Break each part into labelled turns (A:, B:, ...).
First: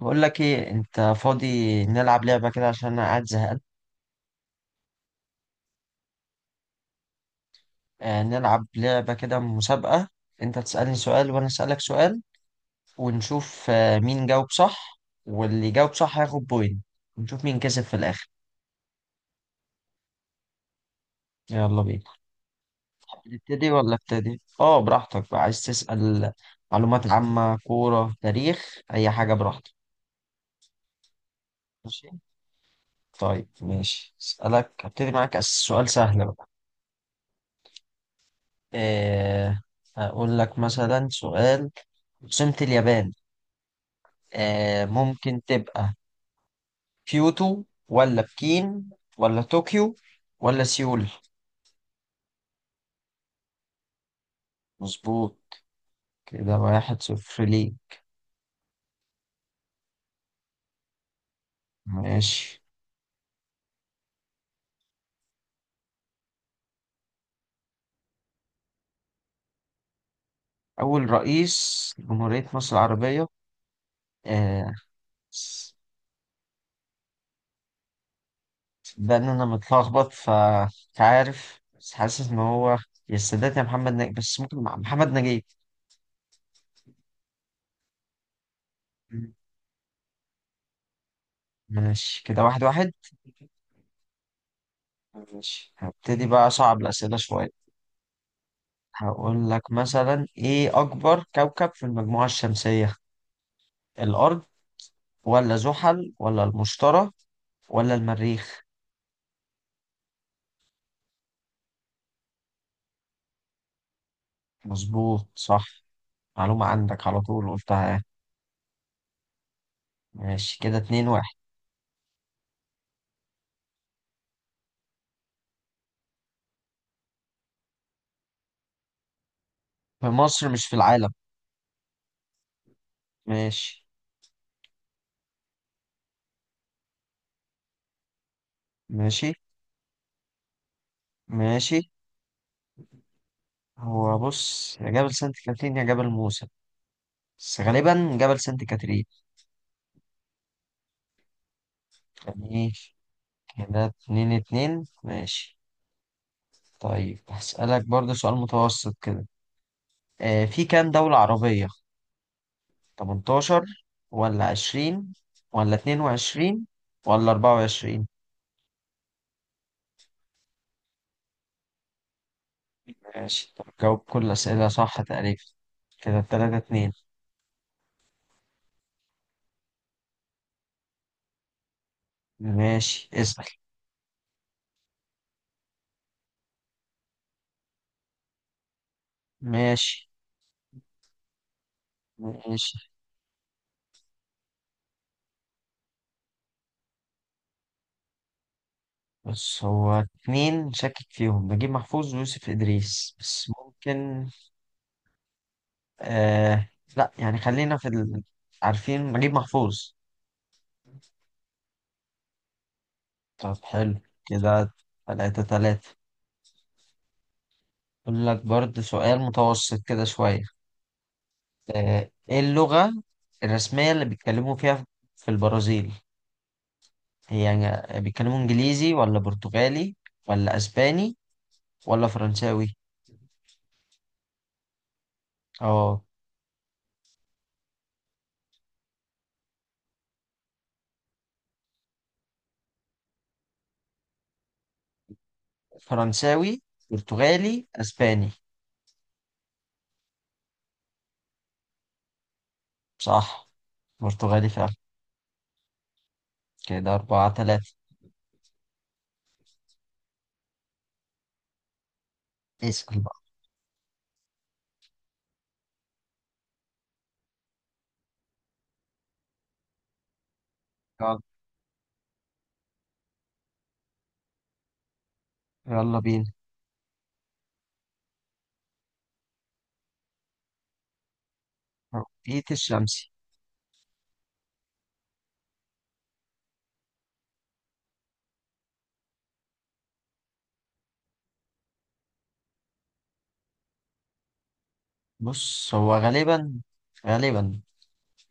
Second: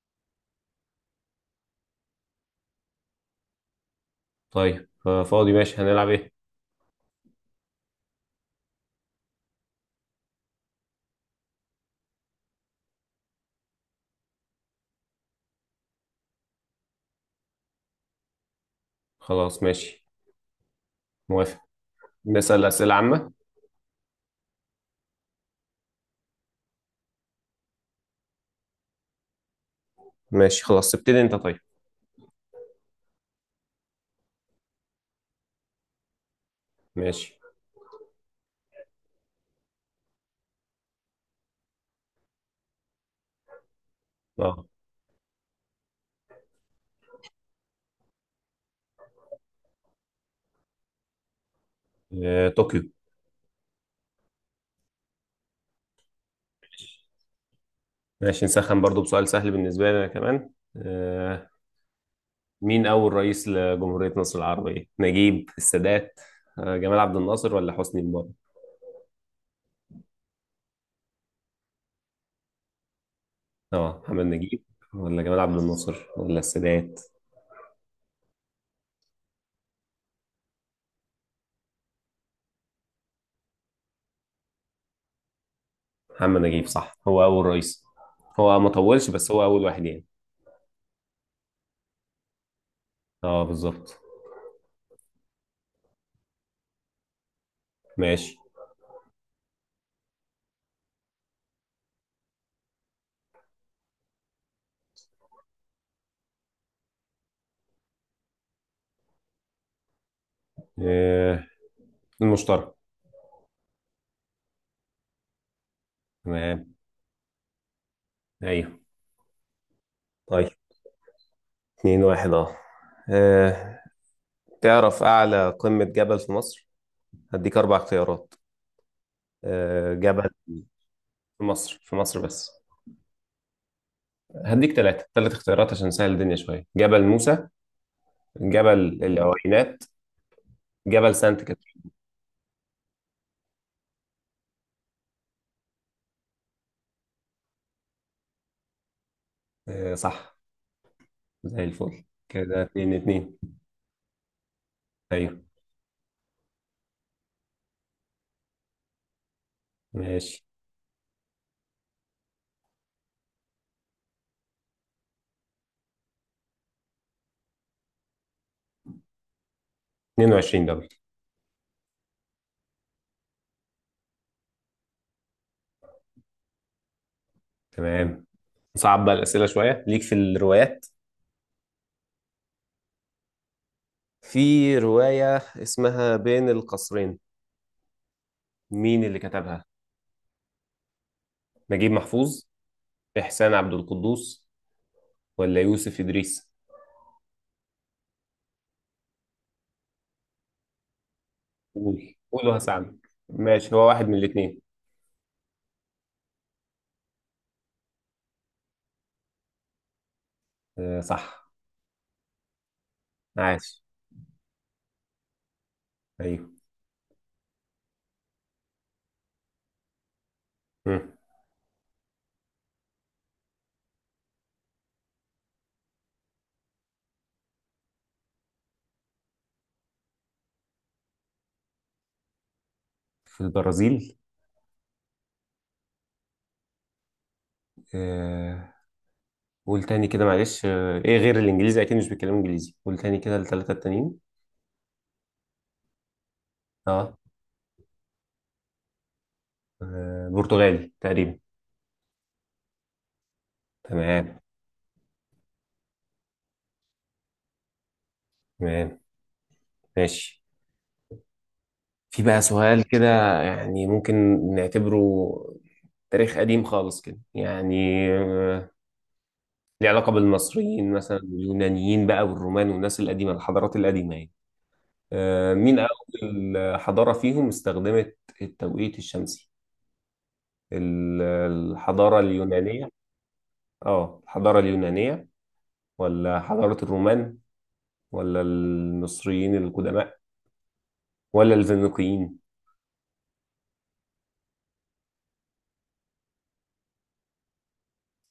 A: بقول لك ايه انت فاضي. نلعب لعبة كده عشان انا قاعد زهقان.
B: طيب، فاضي ماشي، هنلعب ايه؟
A: آه نلعب لعبة كده مسابقة. انت تسألني سؤال وانا أسألك سؤال، ونشوف آه مين جاوب صح، واللي يجاوب صح هياخد بوينت، ونشوف مين كسب في الاخر.
B: خلاص، ماشي، موافق.
A: يلا بينا.
B: نسأل أسئلة عامة.
A: تبتدي ولا ابتدي؟ اه براحتك بقى، عايز تسأل معلومات عامة، كورة، تاريخ، اي حاجة براحتك.
B: ماشي، خلاص، ابتدي انت، طيب.
A: ماشي. طيب ماشي اسألك، ابتدي معاك سؤال سهل بقى.
B: ماشي.
A: آه هقول لك مثلا سؤال: عاصمة اليابان؟
B: اه.
A: آه ممكن تبقى كيوتو، ولا بكين، ولا طوكيو، ولا سيول.
B: آه، طوكيو.
A: مظبوط. كده واحد صفر ليه.
B: ماشي، نسخن برضو بسؤال سهل بالنسبة لي أنا كمان. آه.
A: ماشي.
B: مين أول رئيس لجمهورية مصر العربية؟ نجيب؟ السادات؟ آه. جمال عبد الناصر ولا حسني مبارك؟
A: أول رئيس جمهورية مصر العربية؟
B: اه، محمد نجيب
A: آه
B: ولا جمال عبد الناصر ولا السادات؟
A: ده إن أنا متلخبط فمش عارف، بس حاسس إن هو يا السادات يا محمد نجيب، بس ممكن مع محمد نجيب.
B: محمد نجيب صح، هو أول رئيس. هو ما طولش، بس هو أول واحد يعني.
A: ماشي كده واحد واحد.
B: اه، بالظبط.
A: ماشي هبتدي بقى أصعب الأسئلة شوية.
B: ماشي.
A: هقول لك مثلا: إيه أكبر كوكب في المجموعة الشمسية؟ الأرض، ولا زحل، ولا المشتري، ولا المريخ؟
B: آه. المشترك.
A: مظبوط صح. معلومة عندك على طول قلتها يعني.
B: ايوه. طيب،
A: ماشي كده اتنين واحد.
B: اتنين واحد. اه. آه، تعرف أعلى قمة جبل في مصر؟ هديك أربع اختيارات.
A: في
B: جبل
A: مصر مش في العالم.
B: في مصر، في مصر بس.
A: ماشي.
B: هديك ثلاث اختيارات عشان نسهل الدنيا شوية: جبل موسى، جبل
A: ماشي.
B: العوينات، جبل سانت
A: ماشي.
B: كاترين.
A: هو بص يا جبل سانت كاترين يا جبل موسى، بس غالبا جبل سانت كاترين.
B: آه، صح. زي الفل، كده
A: يعني
B: اتنين اتنين.
A: كده اتنين اتنين
B: أيوه.
A: ماشي. طيب هسألك برضه سؤال متوسط كده.
B: ماشي،
A: آه في كام دولة عربية؟ 18 ولا 20 ولا 22 ولا 24؟
B: 22 دبل.
A: ماشي طب جاوب كل الأسئلة صح تقريبا. كده التلاتة اتنين.
B: تمام، نصعب بقى الأسئلة شوية. ليك في الروايات؟
A: ماشي اسأل.
B: في رواية اسمها بين القصرين، مين اللي كتبها؟
A: ماشي.
B: نجيب محفوظ،
A: ماشي.
B: إحسان عبد القدوس، ولا يوسف إدريس؟
A: بس هو اتنين شاكك فيهم، نجيب
B: قول
A: محفوظ
B: قول
A: ويوسف
B: وهساعدك،
A: إدريس، بس
B: ماشي، هو واحد من
A: ممكن
B: الاثنين.
A: آه، لا يعني خلينا في عارفين نجيب محفوظ.
B: آه، صح.
A: طب
B: عاش.
A: حلو كده. تلاتة تلاتة.
B: أيوه.
A: أقول لك برضه سؤال متوسط كده شوية.
B: مم.
A: آه، ايه اللغة الرسمية اللي بيتكلموا فيها في البرازيل؟ هي يعني بيتكلموا انجليزي، ولا برتغالي، ولا اسباني، ولا فرنساوي؟
B: في البرازيل؟
A: اه
B: آه. قول تاني كده معلش، إيه غير الإنجليزي، أكيد مش بيتكلموا إنجليزي، قول تاني كده الثلاثة التانيين.
A: فرنساوي،
B: أه.
A: برتغالي، اسباني.
B: برتغالي تقريبا.
A: صح،
B: تمام.
A: برتغالي فعلا. كده أربعة تلاتة.
B: تمام، ماشي. في بقى سؤال
A: اسأل
B: كده،
A: بقى.
B: يعني ممكن نعتبره تاريخ قديم خالص كده، يعني آه، ليه علاقة بالمصريين
A: يلا
B: مثلا، واليونانيين بقى والرومان والناس القديمة، الحضارات القديمة يعني. مين
A: يلا بينا.
B: أول حضارة فيهم استخدمت التوقيت الشمسي؟ الحضارة
A: توقيت
B: اليونانية؟
A: الشمسي.
B: اه، الحضارة اليونانية، ولا حضارة الرومان، ولا المصريين القدماء، ولا الفينيقيين؟
A: بص هو غالبا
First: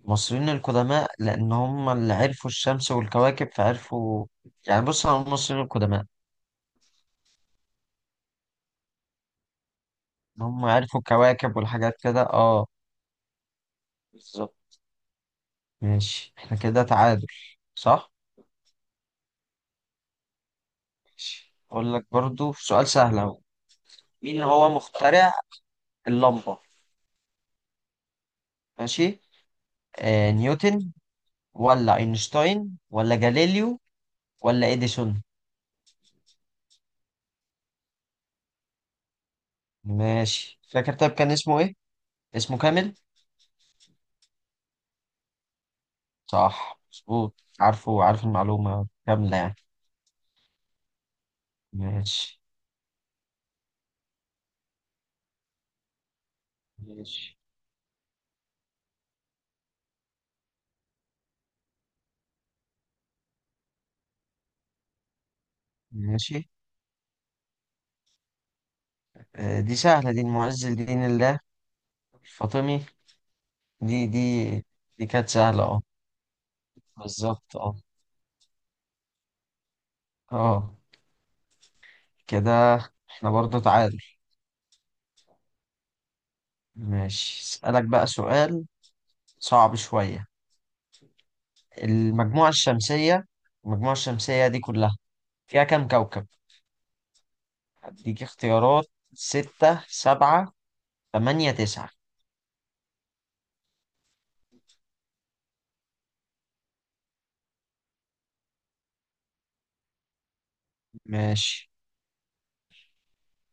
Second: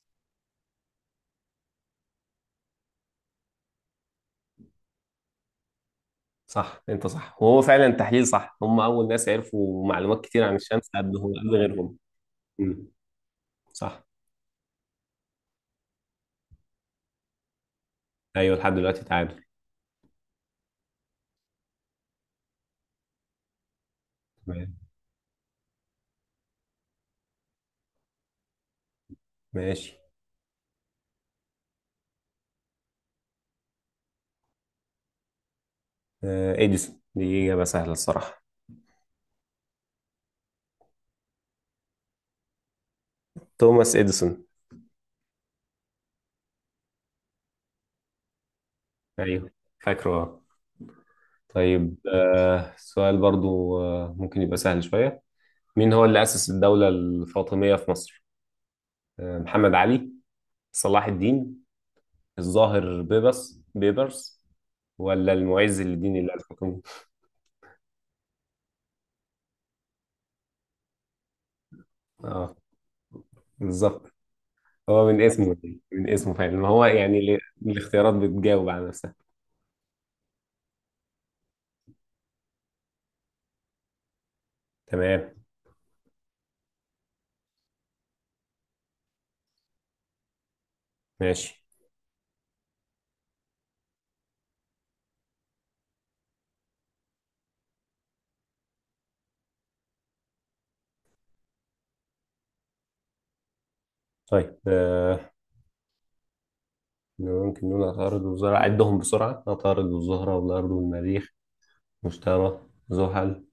A: المصريين القدماء، لأن هم اللي عرفوا الشمس والكواكب فعرفوا يعني، بص على المصريين القدماء.
B: صح، انت صح، وهو فعلا تحليل صح، هم أول ناس عرفوا معلومات كتير عن
A: هم
B: الشمس
A: عرفوا
B: قبلهم، قبل
A: الكواكب والحاجات
B: غيرهم.
A: كده اه.
B: مم. صح.
A: بالظبط. ماشي احنا كده تعادل. صح.
B: ايوه، لحد دلوقتي تعادل.
A: ماشي اقول لك برضو سؤال سهل اهو. مين هو
B: تمام،
A: مخترع اللمبة؟ ماشي.
B: ماشي.
A: آه نيوتن، ولا اينشتاين، ولا جاليليو، ولا اديسون؟
B: إديسون، دي إجابة سهلة الصراحة.
A: ماشي فاكر طيب كان اسمه ايه، اسمه كامل؟
B: توماس إديسون.
A: صح مظبوط. عارفه، عارف المعلومة كاملة
B: أيوه،
A: يعني.
B: فاكره. آه. طيب،
A: ماشي.
B: سؤال برضو ممكن يبقى سهل شوية. مين هو اللي أسس الدولة
A: ماشي.
B: الفاطمية في مصر؟ محمد علي، صلاح الدين، الظاهر بيبرس، ولا المعز لدين الله
A: ماشي
B: الحكيم؟
A: آه دي سهلة، دي المعز لدين الله
B: اه،
A: الفاطمي. دي
B: بالظبط.
A: دي دي
B: هو من
A: كانت
B: اسمه،
A: سهلة اه.
B: من اسمه فعلا، ما هو يعني
A: بالظبط اه.
B: الاختيارات بتجاوب على نفسها.
A: اه كده احنا برضه تعادل.
B: تمام،
A: ماشي اسألك بقى سؤال صعب شوية.
B: ماشي،
A: المجموعة الشمسية، المجموعة الشمسية دي كلها فيها كام كوكب؟ اديك اختيارات: ستة، سبعة، تمانية، تسعة.
B: طيب. يمكنون عطارد والزهرة، عدهم بسرعة: عطارد والزهرة والأرض والمريخ،
A: ماشي.
B: مشتري، زحل،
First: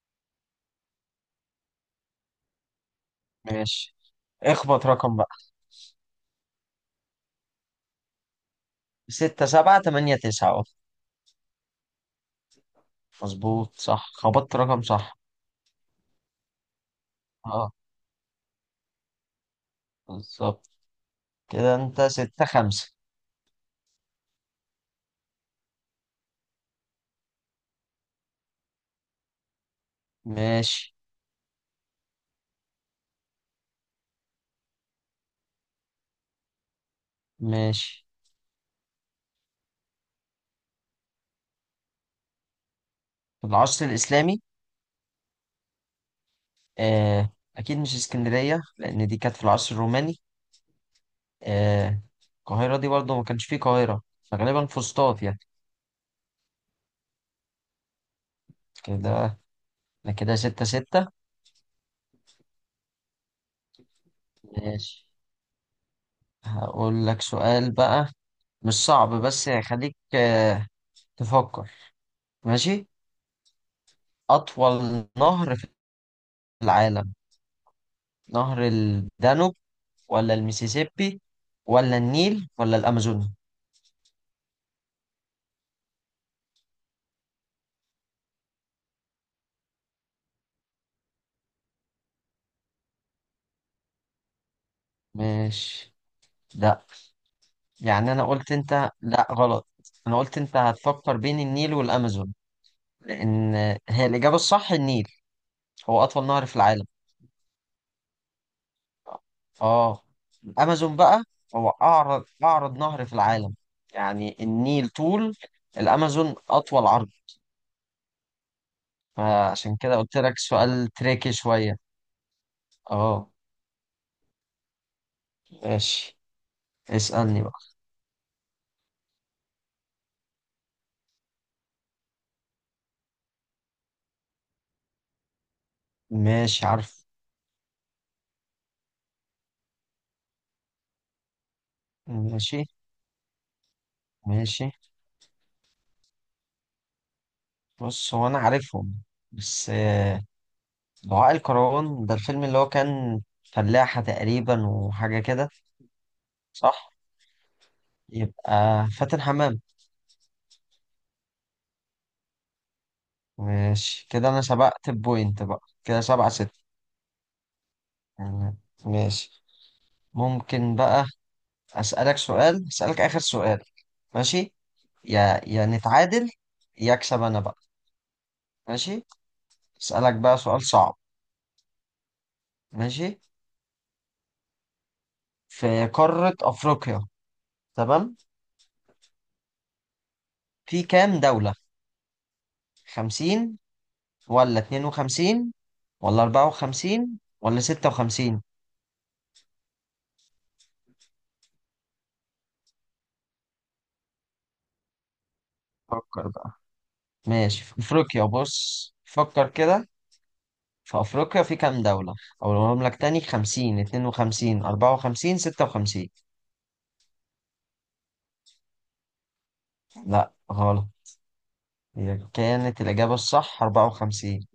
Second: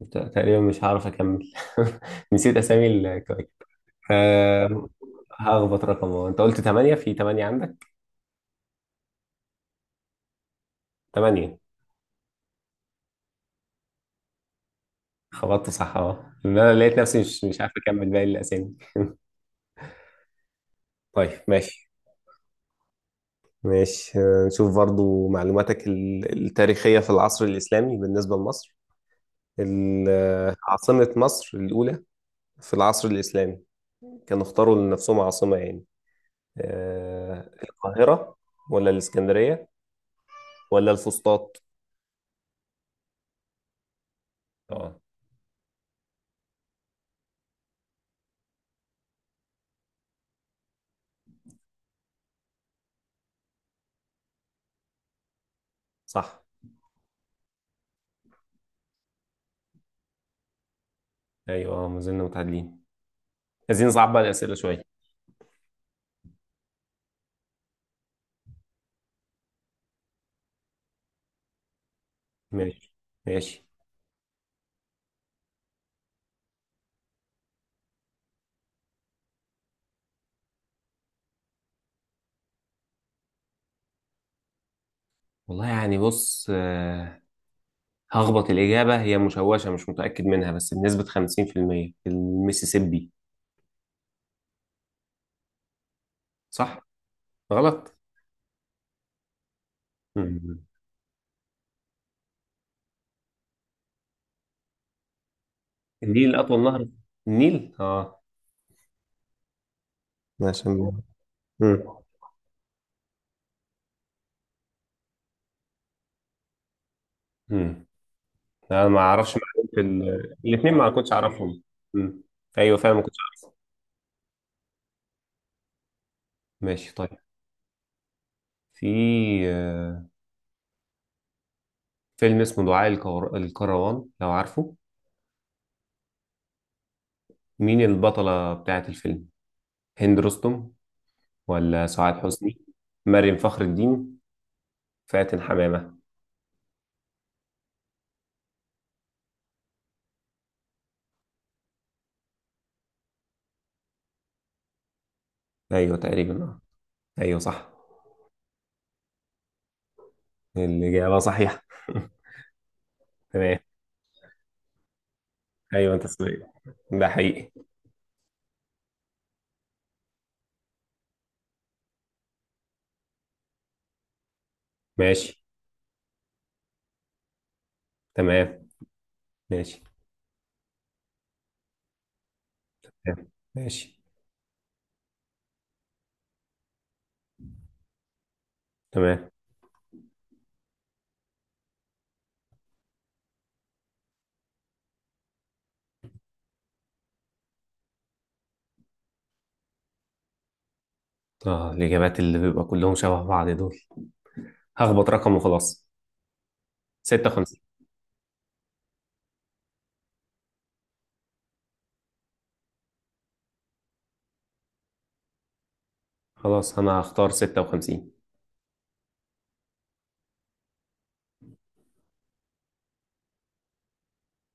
B: تقريبا مش هعرف أكمل نسيت أسامي الكواكب.
A: ماشي اخبط
B: آه،
A: رقم بقى.
B: هخبط رقم واحد. أنت قلت تمانية، في تمانية عندك.
A: ستة سبعة تمانية تسعة اه.
B: تمانية.
A: مظبوط صح، خبطت رقم صح.
B: خبطت صح، أه إن أنا لقيت نفسي مش عارف
A: اه
B: أكمل باقي الأسامي.
A: بالظبط.
B: طيب،
A: كده
B: ماشي.
A: انت ستة خمسة.
B: ماشي، نشوف برضو معلوماتك التاريخية في العصر الإسلامي بالنسبة لمصر.
A: ماشي.
B: عاصمة مصر الأولى في العصر الإسلامي، كانوا اختاروا لنفسهم عاصمة يعني
A: ماشي
B: القاهرة، ولا الإسكندرية، ولا الفسطاط؟
A: في العصر الإسلامي.
B: اه،
A: آه، أكيد مش اسكندرية لأن دي كانت في العصر الروماني. آه، القاهرة دي برضه ما كانش فيه قاهرة، فغالبا فسطاط يعني.
B: صح.
A: كده أنا كده ستة ستة.
B: ايوه، ما زلنا متعادلين. عايزين نصعب بقى الأسئلة شوية.
A: ماشي هقول لك سؤال بقى، مش صعب بس هيخليك آه، تفكر. ماشي.
B: ماشي، ماشي،
A: أطول نهر في العالم، نهر الدانوب، ولا الميسيسيبي، ولا النيل، ولا الأمازون؟
B: والله. يعني بص، هخبط. الإجابة هي مشوشة، مش متأكد منها، بس بنسبة 50% المسيسيبي.
A: ماشي.
B: صح؟
A: لا
B: غلط.
A: يعني أنا قلت، أنت لا غلط. أنا قلت أنت
B: مم.
A: هتفكر بين النيل والأمازون، لأن هي الإجابة الصح النيل، هو أطول
B: النيل
A: نهر في
B: أطول
A: العالم.
B: نهر، النيل. اه.
A: آه
B: ماشي.
A: الأمازون
B: مم.
A: بقى هو أعرض، أعرض نهر في العالم. يعني النيل طول، الأمازون أطول عرض.
B: مم. انا ما اعرفش
A: فعشان
B: معلومة.
A: كده قلت لك
B: الاثنين
A: سؤال
B: ما كنتش
A: تريكي
B: اعرفهم.
A: شوية.
B: مم. ايوه، فعلا ما كنتش
A: آه
B: اعرفهم.
A: ماشي.
B: ماشي، طيب.
A: اسألني بقى.
B: في آه، فيلم اسمه دعاء الكروان، لو عارفه.
A: ماشي عارف.
B: مين البطلة بتاعة الفيلم؟ هند رستم، ولا سعاد
A: ماشي.
B: حسني، مريم فخر الدين،
A: ماشي
B: فاتن حمامة؟
A: بص هو أنا عارفهم بس آه، دعاء الكروان ده الفيلم اللي هو كان فلاحة تقريبا وحاجة كده.
B: ايوه، تقريبا. آه.
A: صح.
B: ايوه، صح.
A: يبقى فاتن حمام.
B: الإجابة صحيحة تمام.
A: ماشي كده انا سبقت بوينت بقى،
B: ايوه،
A: كده
B: انت
A: سبعة
B: صحيح،
A: ستة.
B: ده حقيقي.
A: تمام. ماشي ممكن بقى اسألك اخر سؤال. ماشي.
B: ماشي،
A: يا نتعادل، يا اكسب انا بقى.
B: تمام،
A: ماشي.
B: ماشي.
A: اسألك بقى سؤال صعب. ماشي.
B: تمام. ماشي.
A: في قارة افريقيا، تمام،
B: تمام.
A: في كام دولة؟ خمسين، ولا اتنين وخمسين، ولا اربعة وخمسين، ولا ستة وخمسين؟
B: اه، الإجابات اللي بيبقى كلهم شبه بعض دول، هخبط رقم وخلاص.
A: فكر بقى.
B: 56.
A: ماشي في افريقيا بص فكر كده، في أفريقيا في كام دولة؟ أقولهم لك تاني: 50، 52، 54، 56.
B: خلاص، أنا هختار 56.
A: لا غلط. هي كانت الإجابة الصح 54.